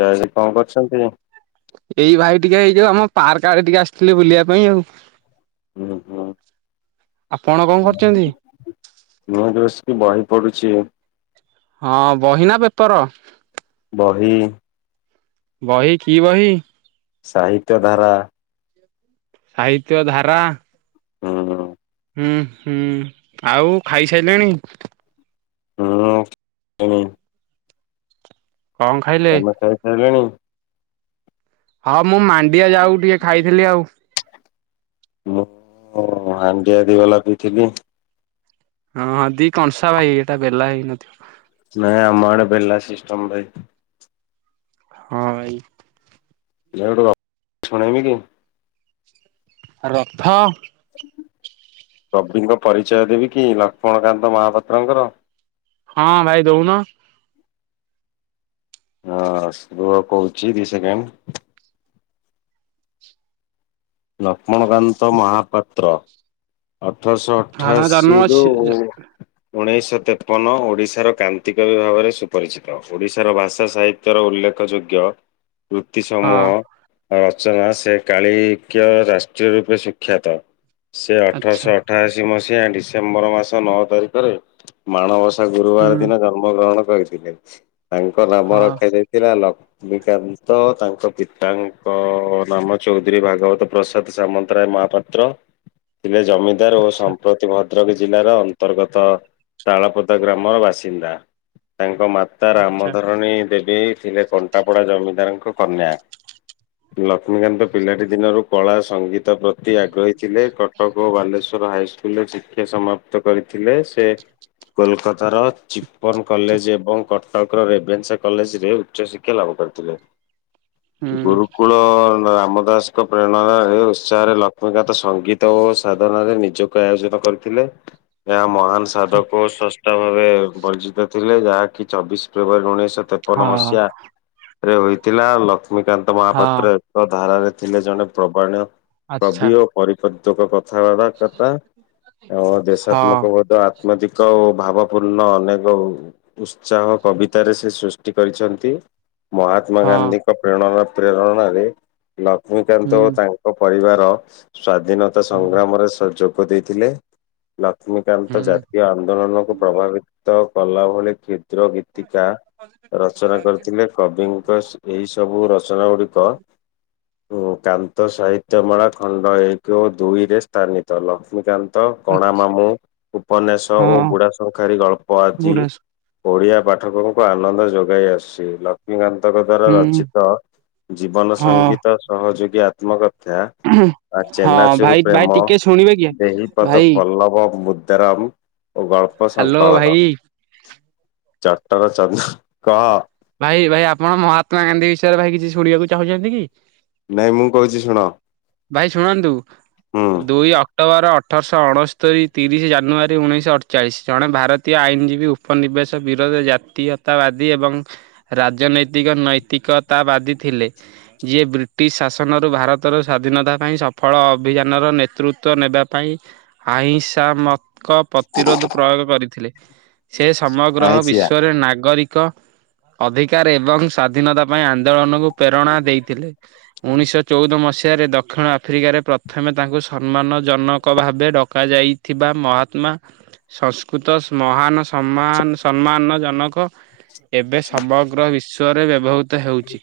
ଯଜ୍ କଣ କରୁଚନ୍ତି? ଏଇ ଭାଇ ଟିକେ ଏଇ ଯୋଉ ଆମ ପାର୍କ ଆଡେ ଟିକେ ଆସିଥିଲି ବୁଲିବା ପାଇଁ ଆଉ। ହୁଁ ହୁଁ। ଆପଣ କଣ କରୁଚନ୍ତି? ମୁଁ ପାଏଠି ବସିକି ବହି ପଢୁଛି। ହଁ ବହି ନା ପେପର? ବହି। ବହି କି ବହି? ସାହିତ୍ୟ ଧାରା। ସାହିତ୍ୟ ଧାରା। ହୁଁ ହୁଁ। ହୁଁ ହୁଁ ଆଉ ଖାଇସାଇଲେଣି? ହୁଁ ହୁଁ ହୁଁ। କଣ ଖାଇଲେ? ତମେ ଖାଇସାରିଲଣି? ହଁ ମୁଁ ମାଣ୍ଡିଆ ଯାଉ ଟିକେ ଖାଇଥିଲି ଆଉ। ମୁଁ ହାଣ୍ଡିଆ ଦିବେଲା ପିଇଥିଲି। ହଁ ହଁ ଦି କଂସା ଭାଇ ଏଇଟା ବେଲା ହେଇନଥିବ। ନାଇଁ ଆମ ଆଡ ବେଲା ସିଷ୍ଟମ୍ ଭାଇ। ହଁ ହେଇଥିବ‌। [unintelligible] ରଥ। କବିଙ୍କ ପରିଚୟ ଦେବି କି ଲକ୍ଷ୍ମଣକାନ୍ତ ମହାପାତ୍ରଙ୍କର। ହଁ ଭାଇ ଦୋଉନ? ହଁ ସୁଣ କୋହୁଚି ଦି ସେକେଣ୍ଡ୍। ଲକ୍ଷ୍ମଣକାନ୍ତ ମହାପାତ୍ର। ଅଠରଶହ ହଁ ତାଙ୍କ ଜନ୍ମ ଅଠାଅଶୀରୁୁ ଅଛି ଉଣେଇଶହ ତେପନ ଓଡ଼ିଶାର କାନ୍ତି କବି ଭାବରେ ସୁପରିଚିତ ଓଡ଼ିଶାର ଭାଷା ସାହି ତାର ଉଲ୍ଲେଖ ଯୋଗ୍ୟ ବୃତ୍ତି ହଁ ସମୂହ। ରଚନା ସେ କାଳିକ୍ୟ ରାଷ୍ଟ୍ରୀୟ ରୂପେ ସୁଖ୍ୟାତ ସେ ଆଚ୍ଛା ଅଠରଶହ ଅଠାଅଶୀ ମସିହା ଡିସେମ୍ବର ମାସ ନଅ ତାରିଖରେ ମାଣବସା ଗୁରୁବାର ହୁଁ ଦିନ ଜନ୍ମ ଗ୍ରହଣ କରିଥିଲେ ତାଙ୍କ ନାମ ହଁ। ରଖା ଯାଇଥିଲା ଲ ମିକାନ୍ତ ତାଙ୍କ ପିତାଙ୍କ ନାମ ଚୌଧୁରୀ ଭାଗବତ ପ୍ରସାଦ ସାମନ୍ତ। ଅନ୍ତରାଏ ମହାପାତ୍ର ଥିଲେ ଜମିଦାର ଓ ସମ୍ପ୍ର ଭଦ୍ରଖ ଜିଲ୍ଲାର ଅନ୍ତର୍ଗତ ତାଳପଦା ଗ୍ରାମର ବାସିନ୍ଦା ତାଙ୍କ ମା ତା ଆଚ୍ଛା ରାମଧରଣୀ ଦେବୀ ଥିଲେ କଣ୍ଟାପଡ଼ା ଜମିଦାରଙ୍କ କନ୍ୟା। ଲକ୍ଷ୍ମୀକାନ୍ତ ପିଲାଟି ଦିନରୁ କଳା ସଂଙ୍ଗୀତ ପ୍ରତି ଆଗ୍ରହୀ ଥିଲେ କ ଟଗ ଓ ବାଲେଶ୍ଵର ହାଇସ୍କୁଲରେ ଶିକ୍ଷା ସମାପ୍ତ କରିଥିଲେ ସେ କୋଲ୍କେତାର ଚିପ୍ ପନ୍ କଲେଜେ ଏବଂ କଟକ ରେଭେନ୍ସା କଲେଜେରେ ଉଚ୍ଚଶିକ୍ଷା ଲାଭ କରିଥିଲେ। ହୁଁ ଗୁରୁକୁଳ ରାମ ଦାସଙ୍କ ପ୍ରେରଣାରେ ରହି ଉତ୍ସାହରେ ଲକ୍ଷ୍ମୀକାନ୍ତ ସଙ୍ଗୀତି୍ ସଙ୍ଗୀତଓ ସାଧନାରେ ନିଜକୁ ଆୟୋଜନ କରିଥିଲେ ଏହା ମହାନ୍ ସାଧକ ଓ ସସ୍ ସନ୍ଥ ଭାବେ ବର୍ଜିତ ଥିଲେ ଯାହାକି ଚବିଶ ଫେବୃୟାରୀ ଉଣେଇଶହ ତେପନ ହଁ ମସିହା ରେ ହୋଇଥିଲା ଲକ୍ଷ୍ମୀକାନ୍ତ ହଁ ମହାପାତ୍ର ଏକ ଧାରାରେ ଥିଲେ ଜଣେ ପ୍ରବଣୀୟ ଆଚ୍ଛା କବି ଓ ପରିପତ୍ୱକ କଥାବାର୍ତ୍ତା କଥା ଓ ହଁ ଦେଶାତ୍ମକ ବୋଧ ଆ ଧ୍ୟାତ୍ମିକ ଓ ଭାବପୂର୍ଣ୍ଣ ଅନେକ ଓ ଉତ୍ସାହ କବିତାରେ ସେ ସୃଷ୍ଟି କରିଚନ୍ତି ମହାତ୍ମା ହଁ ଗାନ୍ଧୀଙ୍କ ପ୍ରେରଣ ପ୍ରେରଣାରେ ଲକ୍ଷ୍ମୀକାନ୍ତ ଓ ହୁଁ ତାଙ୍କ ପରିବାର ସ୍ୱାଧିନତା ସଂଗ୍ରାମରେ ସେ ଯୋଗ ଦେଇଥିଲେ। ଲକ୍ଷ୍ମୀକାନ୍ତ ହୁଁ। ଜାତୀୟ ଆନ୍ଦୋଳନକୁ ପ୍ରଭାବିତ କଲା ଭଳି କି ଚିତ୍ର କଣ ଗୀତିକା ଏମିତି କରିଦେଲେ ଟାଇମ୍ ଟା ରଚନା ଯାଉଚି। କରିଥିଲେ କବିଙ୍କସେ ଏଇ ସବୁ ରଚନା ଗୁଡିକ ଓ କାନ୍ତ ସାହିତ୍ୟମାଳା ଖଣ୍ଡ ଏକ ବା ଦୁଇରେ ସ୍ଥାନିତ ଲକ୍ଷ୍ମୀକାନ୍ତ ନ୍ତ କଣା ମାମୁଁ ଉପନ୍ୟାସ ଓ ହଁ ବୁଢା ଶଙ୍ଖାରୀ ଗଳ୍ପ ଆଜି ବୁଢା ଓଡିଆ ପାଠକଙ୍କୁ ଆନନ୍ଦ ଯୋଗାଇ ଆସିଛି ଲ ଲକ୍ଷ୍ମୀକାନ୍ତଙ୍କ ଦ୍ଵାରା ହୁଁ ରଚିତ ଜୀବନ ହଁ ସଙ୍ଗୀତ ସହଯୋଗୀ ଆତ୍ମକଥା ଆ ହଁ ଚେନାଚୁର ଭାଇ ଭାଇ ପ୍ରେମ ଟିକେ ଶୁଣିବେ କି ଦେହିପଦ ଭାଇ ପଲ୍ଲବ ମୁଦାରାମ୍ ଓ ଗଳ୍ପ ହାଲୋ ସଂଙ୍କଳନ ଭାଇ ଚଟର ଚ କହ ଭାଇ ଭାଇ ଆପଣ ମହାତ୍ମା ଗାନ୍ଧୀ ବିଷୟରେ ଭାଇ କିଛି ଶୁଣିବାକୁ ଚାହୁଁଛନ୍ତି କି? ନାଇଁ ମୁଁ କହୁଚି ଶୁଣ ଭାଇ ଶୁଣନ୍ତୁ ହୁଁ ଦୁଇ ଅକ୍ଟୋବର ଅଠରଶହ ଅଣସ୍ତରି ତିରିଶ ଜାନୁଆରୀ ଉଣେଇଶହ ଅଠ୍ଚାଳିଶ ଜଣେ ଭାରତୀୟ ଆଇନ୍ ଜୀବୀଆଉ ଉପନିବେଶ ବିରୋଧରେ ଜାତୀୟତାବାଦୀ ଏବଂ ରାଜନୈତିକ ନୈତିକତା ବାଦୀ ଥିଲେ। ଯିଏ ବ୍ରିଟିଶ ଶାସନରୁ ଭାରତର ସ୍ଵାଧୀନତା ପାଇଁ ସଫଳ ଅଭିଯାନର ନେତୃତ୍ୱ ନେବା ପାଇଁ ଅହିଁସା ପଥ କ ପ୍ରତିରୋଧ ପ୍ରୟୋଗ କରିଥିଲେ ସେ ସମଗ୍ର ଆଇଁଷିଆ ବିଶ୍ୱରେ ନାଗରିକ ଅଧିକାର ଏବଂ ସ୍ଵାଧୀନତା ପାଇଁ ଆନ୍ଦୋଳନକୁ ପେରଣା ଦେଇଥିଲେ। ଉଣିଶ ଚଉଦ ମସିହାରେ ଦକ୍ଷିଣ ଆଫ୍ରିକାରେ ପ୍ରଥମେ ତାଙ୍କୁ ସମ୍ମାନଜନକ ଭାବେ ଡକାଯାଇ ଥିବା ମହାତ୍ମା ସଂସ୍କୃତ ମହାନ ସମ୍ମାନ ସମ୍ମାନଜନକ ଏବେ ସମଗ୍ର ବିଶ୍ଵରେ ବ୍ୟବହୃତ ହେଉଛି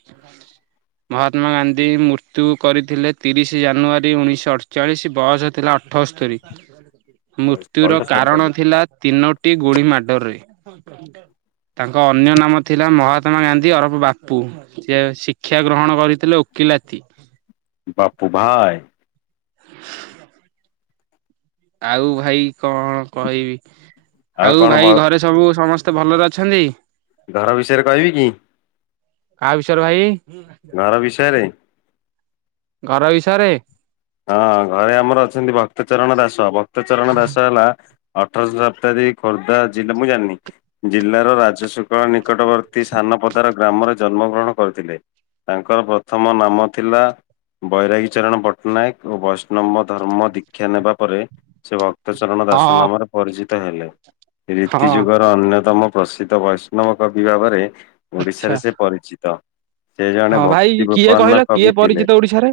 ମହାତ୍ମା ଗାନ୍ଧୀ ମୃତ୍ୟୁ କରିଥିଲେ ତିରିଶ ଜାନୁଆରୀ ଉଣେଇଶହ ଅଠଚାଳିଶ ବୟସ ଥିଲା ଅଠସ୍ତୋରୀ। ମୃତ୍ୟୁର କାରଣ ଥିଲା ତିନୋଟି ଗୁଳି ମାଡରେ ତାଙ୍କ ଅନ୍ୟ ନାମ ଥିଲା ମହାତ୍ମା ଗାନ୍ଧୀ ଅରଫ ବାପୁ ସେ ଶିକ୍ଷା ଗ୍ରହଣ କରିଥିଲେ ଓକିଲାତି ବାପୁ ଭାଏ ଆଉ ଭାଇ କଣ କହିବି ଆଉ କଣ ଭ ଭାଇ ଘରେ ସବୁ ସମସ୍ତ ଭଲରେ ଅଛନ୍ତି। ଘର ବିଷୟରେ କହିବି କି? କାହା ବିଷୟରେ ଭାଇ ଘର ବିଷୟରେ ଘର ବିଷୟରେ ହଁ ଘରେ ଆମର ଅଛନ୍ତି ଭକ୍ତ ଚରଣ ଦାସ ଭକ୍ତ ଚରଣ ଦାସ ହେଲା ଅଠରଶ ଶତାଦୀ ଖୋର୍ଦ୍ଧା ଜିଲ୍ଲା, ମୁଁ ଜାଣିନି ଜିଲ୍ଲାର ରାଜଶୁକ୍ଳ ନିକଟବର୍ତ୍ତୀ ସାନପଦାର ଗ୍ରାମରେ ଜନ୍ମଗ୍ରହଣ କରିଥିଲେ। ତାଙ୍କର ପ୍ରଥମ ନାଁମ ଥିଲା ବୈରାଗୀ ଚରଣ ପଟ୍ଟ ନାୟକ ଓ ବୈଷ୍ଣବ ଧର୍ମ ଦୀକ୍ଷା ନେବା ପରେ ସେ ଭକ୍ତ ଚରଣ ଦାସ ହଁ ନାମରେ ପରିଚିତ ହେଲେ ହଁ ରୀତି ଯୁଗର ଅନ୍ୟତମ ପ୍ରସିଦ୍ଧ ବୈଷ୍ଣବ କବି ଭାବରେ। ଆଚ୍ଛା ଓଡିଶାରେ ସେ ପରିଚିତ ସେ ଜଣେ ହଁ ଭାଇ ଭକ୍ତି କିଏ କହିଲ ବିପନ୍ନ କିଏ କବି ଥିଲେ। ପରିଚିତ ଓଡିଶାରେ?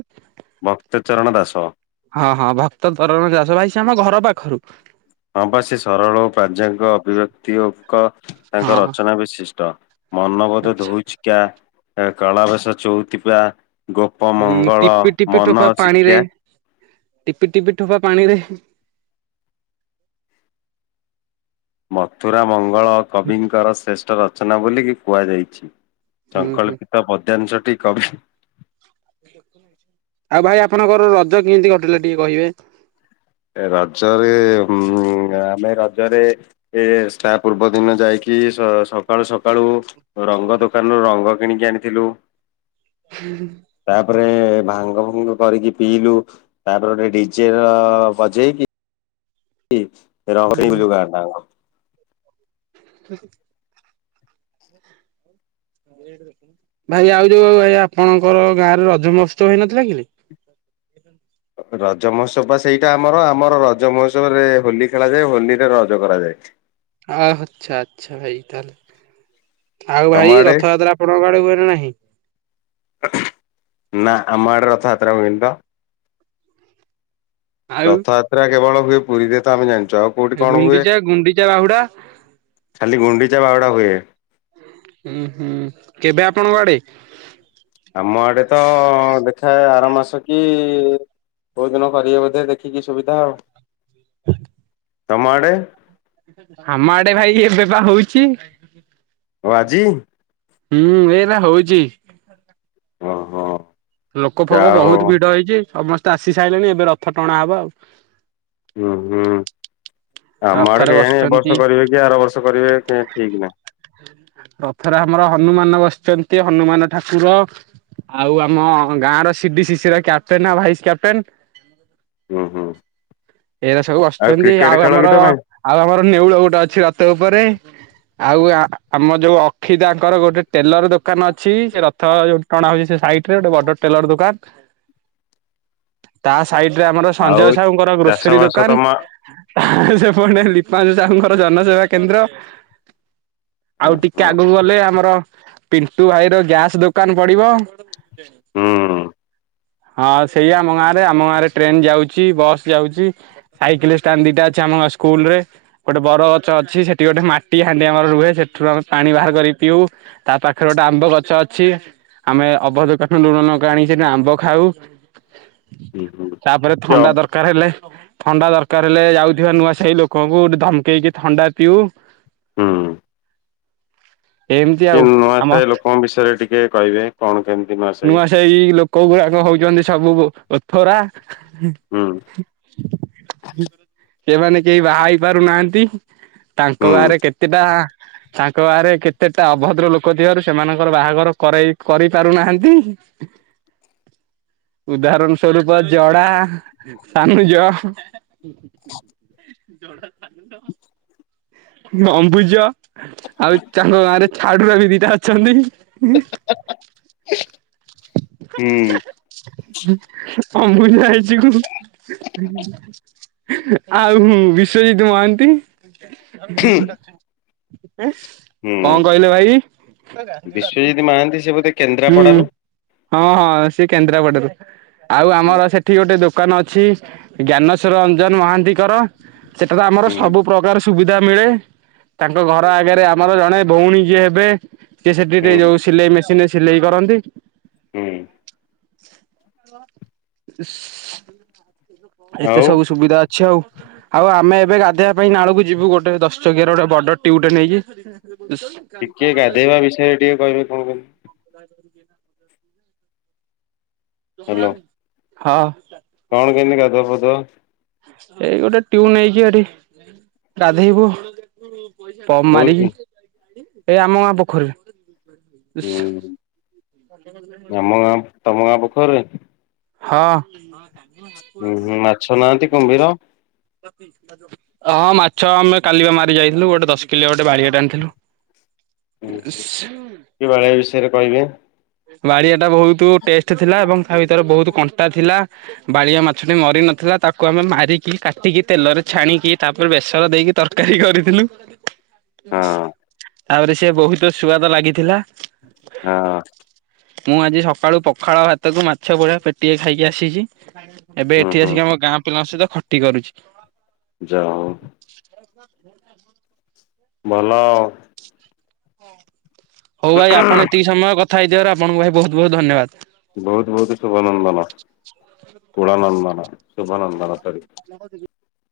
ଭକ୍ତ ଚରଣଦାସ। ହଁ ହଁ ଭକ୍ତ ଚରଣ ଦାସ ଭାଇ ସେ ଆମ ଘର ପାଖରୁ। ଆବାସୀ ସରଳ ଓ ପ୍ରଜ୍ୟାଙ୍କ ଅଭିବ୍ୟକ୍ତିଙ୍କ ତାଙ୍କ ହଁ ରଚନା ବିଶିଷ୍ଟ। ମନବୋଧ ଆଚ୍ଛା। ଧଉଚିକା ତା କଳା ରସ ଚଉଥିକା। ଗୋପ ହୁଁ ମଙ୍ଗଳ ଟିପି ଟିପି ମନ ଠୋପା ପାଣିରେ ଚିକ୍ଷା। ଟିପି ଟିପି ଠୋପା ପାଣି ରେ। ମଥୁରା ମଙ୍ଗଳ ହୁଁ କବିଙ୍କର ଶ୍ରେଷ୍ଠ ରଚନା ବୋଲିକି କୁହାଯାଇଚି। ହୁଁ ସଂକଳ୍ପିତ ପଦ୍ୟାଂଶଟି କବି ଆଉ ଭାଇ ଆପଣଙ୍କର ରଜ କେମିତି କଟିଲା ଟିକେ କହିବେ? ରଜରେ ଆମେ ରଜରେ ଏ ଷ୍ଟା ପୂର୍ବ ଦିନ ଯାଇକି ସକାଳୁ ସକାଳୁ ରଙ୍ଗ ଦୋକାନରୁୁ ରଙ୍ଗ କିଣିକି ଆଣିଥିଲୁ। ହୁଁ ତାପରେ ଭାଙ୍ଗ ଫାଙ୍ଗ କରିକି ପିଇଲୁ ତାପରେ ଗୋଟେ ଡିଜେ ବଜେଇକି କି ରଙ୍ଗ ଖେଳିଲୁ ବା ବା ବା। ହଁ ହ ଭାଇ ଆଉ ଯୋଉ ଭାଇ ଆପଣଙ୍କର ଗାଁ ରେ ରଜ ମହୋତ୍ସବ ହେଇନଥିଲା କି? ରଜ ମହୋତ୍ସବ ବା ସେଇଟା ଆମର ଆମର ରଜ ମହୋତ୍ସବରେ ହୋଲି ଖେଳାଯାଏ ହୋଲିରେ ରଜ କରାଯାଏ। ଆ ଆଚ୍ଛା ଆଚ୍ଛା ଭାଇ ତାହେଲେ। ଆଉ ତମ ଭାଇ ଆଡେ ରଥଯାତ୍ରା ଆପଣଙ୍କ ଆଡେ ହୁଏନା ନାହିଁ। ନାଁ ଆମ ଆଡେ ରଥଯାତ୍ରା ହୁଏନି ତ। ଆଉ ରଥଯାତ୍ରା କେବଳ ହୁଏ ପୁରୀରେ ତ ଆମେ ଜାଣିଚୁ ଆଉ। କୋଉଠି କଣ ହୁଏ ଗୁଣ୍ଡିଚା ଗୁଣ୍ଡିଚା ବାହୁଡା ଖାଲି ଗୁଣ୍ଡିଚା ବାହୁଡା ହୁଏ। ହୁଁ ହୁଁ କେବେ ଆପଣଙ୍କ ଆଡେ? ଆମ ଆଡେ ତ ଦେଖାଏ ଆର ମାସ କି କୋଉଦିନ କରିବେ ବୋଧେ ଦେଖିକି ସୁବିଧା ଆଉ। ହ ତମ ଆଡେ? ଆମ ଆଡେ ଭାଇ ଏବେ ବା ହଉଚି। ଓ ଆଜି ହୁଁ ଏଇନା ହଉଚି। ଓହୋ। ଲୋକ ଫୋକ ଯାହା ହଉ ବହୁତ୍ ଭିଡ ହେଇଚି ସମସ୍ତେ ଆସି ସାରିଲେଣି ଏବେ ରଥ ଟଣା ହବ ଆଉ। ହୁଁ ହୁଁ ଆମ ଆଡ଼େ ରଥରେ କେଜାଣି ଏ ବସିଛନ୍ତି ବର୍ଷ କରିବେ କି ଆର ବର୍ଷ କରିବେ ଠିକ୍ ନାହିଁ। ରଥରେ ଆମର ହନୁମାନ ବସିଛନ୍ତି ହନୁମାନ ଠାକୁର। ଆଉ ଆମ ଗାଁ ର ସିଡି ସି ସ ର କ୍ୟାପ୍ଟେନ ଭାଇସ୍ କ୍ୟାପଟେନ୍। ହୁଁ ହୁଁ ଏଇରା ସବୁ ବସିଚନ୍ତି କ୍ରିକେଟ ଆଉ ଆ ଖେଳ କି ତମେ? ଆଉ ଆମର ନେଉଳ ଗୋଟେ ଅଛି ରତ ଉପରେ। ଆଉ ଆମ ଯୋଉ ଅକ୍ଷି ଦାଙ୍କର ଗୋଟେ ଟେଲର ଦୋକାନ ଅଛି ସେ ରଥ ଯୋଉ ଟଣା ହଉଛି ସେ ସାଇଟ ରେ ଗୋଟେ ବଡ ଟେଲର ଦୋକାନ। [inaudible] ତା ସାଇଟ ରେ ଆମର ଆଉ ସଞ୍ଜୟ ସାହୁଙ୍କର ଚାଷ ଗ୍ରୋସରୀ ବାସ ଦୋକାନ। ତମ ସେପଟେ ଲିପାସୁ ସାହୁଙ୍କର ଜନସେବା କେନ୍ଦ୍ର। ଆଉ ଟିକେ ହଁ ଆଗକୁ ଗଲେ ଆମର ପିଣ୍ଟୁ ଭାଇ ର ଗ୍ୟାସ ଦୋକାନ ପଡିବ। ହୁଁ। ହଁ, ସେଇ ଆମ ଗାଁରେ ଆମ ଗାଁ ରେ ଟ୍ରେନ୍ ଯାଉଛି ବସ୍ ଯାଉଛି। ସାଇକେଲ୍ ଷ୍ଟାଣ୍ଡ ଦିଟା ଅଛି ଆମ ଗାଁ ସ୍କୁଲ ରେ। ଗୋଟେ ବର ଗଛ ଅଛି ସେଠି ଗୋଟେ ମାଟି ହାଣ୍ଡି ଆମର ରୁହେ ସେଥିରୁ ଆମେ ପାଣି ବାହାର କରି ପିଉ। ତା ପାଖରେ ଗୋଟେ ଆମ୍ବ ଗଛ ଅଛି ଆମେ ଅଭଦ କାଠୁରୁ ଲୁଣ ଲଙ୍କା ଆଣି ସେ ଆମ୍ବ ଖାଉ ହୁଁ ହୁଁ ତାପରେ କି ଅ ଥଣ୍ଡା ଦର ଦରକାର ହେଲେ ଥଣ୍ଡା ଦରକାର ହେଲେ ଯାଉଥିବା ନୂଆ ସାହି ଲୋକଙ୍କଠୁ ଧମକେଇକି ଥଣ୍ଡା ପିଉ। ହୁଁ। ଏମିତି କି ଆଉ ନୂଆ ଆମ ସାହି ଲୋକଙ୍କ ବିଷୟରେ ଟିକେ କହିବେ କଣ କେମିତି ନୂଆ ସାହି ଲୋକ କୋଉ ଗୁଡାକ ହଉଛନ୍ତି ସବୁ ଓଥରା। ହୁଁ। ସେମାନେ କେହି ବାହା ହେଇ ପାରୁନାହାନ୍ତି। ହୁଁ ତାଙ୍କ ଗାଁ ରେ କେତେଟା ତାଙ୍କ ଗାଁ ରେ କେତେଟା ଅଭଦ୍ର ଲୋକ ଥିବାରୁ ସେମାନଙ୍କର ବାହାଘର କରାଇ କରି ପାରୁନାହାନ୍ତି। ଉଦାହରଣ ସ୍ୱରୂପ ଜଡା, ସାନୁଜ ଜଡା [unintelligible] ଅମ୍ବୁଜ ଆଉ ତାଙ୍କ ଗାଁରେ ଛାଡୁର ବି ଦିଟା ଅଛନ୍ତି [unintelligible] [unintelligible] ହୁଁ। ଅମ୍ବୁଜ ଭାଇ ଚିକୁ [unintelligible] [unintelligible] ଆଉ ବିଶ୍ଵଜିତ୍ ମହାନ୍ତି। ହୁଁ କଣ କହିଲେ ଭାଇ ବିଶ୍ୱଜିତ ମହାନ୍ତି ସେ ବୋଧେ ହୁଁ କେନ୍ଦ୍ରାପଡାରୁ? [unintelligible] ହଁ, ହଁ ସେ କେନ୍ଦ୍ରାପଡାରୁ ଆଉ ହୁଁ ଆମର ସେ ସେଠି ଗୋଟେ ଦୋକାନ ଅଛି ଜ୍ଞାନଶ୍ ରଞ୍ଜନ ମହାନ୍ତିଙ୍କର ସେଟା ତ ଆମର ହୁଁ ସବୁ ପ୍ରକାର ସୁବିଧା ମିଳେ ତାଙ୍କ ଘର ଆଗରେ ଆମର ଜଣେ ଭଉଣୀ ଯିଏ ହେବେ ସିଏ ସେଠି ଟିକେ ହୁଁ ଯୋଉ ସିଲେଇ ମେସିନରେ ସିଲେଇ କରନ୍ତି। ହୁଁ। [unintelligible] ଏତେ ଆଉ ସବୁ ସୁବିଧା ଅଛି। ଆଛି ଆଉ, ଆଉ ଆମେ ଏବେ ଗାଧୋଇବା ପାଇଁ ନାଳକୁ ଯିବୁ ଗୋଟେ ଦଶ ଚକିଆର ଗୋଟେ ବଡ଼ ଟିଉଟେ ନେଇକି। [unintelligible] ଇସ୍ ଟିକିଏ ଗାଧୋଇବା ବିଷୟରେ ଟିକେ କହିବେ କଣ କହିଲି। [inaudible] ହ୍ୟାଲୋ ସୁମନ୍ ହଁ [unintelligible] କଣ କେମତି ଗାଧୁଆ ପାଧୁଆ? ଏଇ ଗୋଟେ ଟିଉ ନେଇକି ସେଠି ଗାଧେଇବୁ। ପମ୍ ମାରିବି ହଉଛି? ଏଇ ଆମ ଗାଁ ପୋଖରୀରେ। ହୁଁ, ଆମ ଗାଁ ତମ ଗାଁ ପୋଖରୀ ରେ। ହଁ। ତମେ କଚିବନି [unintelligible] ଉୁଁଁ, ହୁଁ ମାଛ ନାହାନ୍ତି, କୁମ୍ଭୀର। [unintelligible] ହଁ ମାଛ ଆମେ କାଲିବା ମାରି ଯାଇଥିଲୁ ଗୋଟେ ଦଶ କିଲିଆ ଗୋଟେ ବାଡ଼ଆଟେ ଆଣିଥିଲୁ। ଇ ସୁ। କିଭଳିଆ ବିଷୟରେ କହିବେ ବାଡିଆ ଟା ବହୁତ୍ ଟେଷ୍ଟ ଥିଲା ଏବଂ ତା ଭିତରେ ବହୁତ୍ କଣ୍ଟା ଥିଲା ବାଳିଆ ମାଛଟି ମରି ନଥିଲା ତାକୁ ଆମେ ମାରିକି କାଟିକି ତେଲରେ ଛାଣିକି ତାପରେ ବେସର ଦେଇକି ତର ତରକାରୀ କରିଥିଲୁ ହଁ ତାପରେ ସେ ବହୁତ ସୁଆଦ ଲାଗିଥିଲା। ହଁ ମୁଁ ଆଜି ସକାଳୁ ପଖାଳ ଭାତକୁ ମାଛ ଭଜା ପେଟିଏ ଖାଇକି ଆସିଛି। ଏବେ ହୁଁ ଏଠି ହୁଁ ଆସିକି ଆମ ଗାଁ ପିଲାଙ୍କ ସହିତ ଖଟି କରୁଛି। ଯା ହଉ [inaudible] ଭଲ ହଉ ଭାଇ ଆପଣ ଏତିକି ସମୟ କଥା ହେଇଥିବାର ଆପଣଙ୍କୁ ଭାଇ ବହୁତ୍ ବହୁତ୍ ଧନ୍ୟବାଦ୍ ବହୁତ୍ ବହୁତ୍ ଶୁଭନନ୍ଦନ କୁଳନନ୍ଦନ ଶୁଭନନ୍ଦନ ସରି ନଥିଲ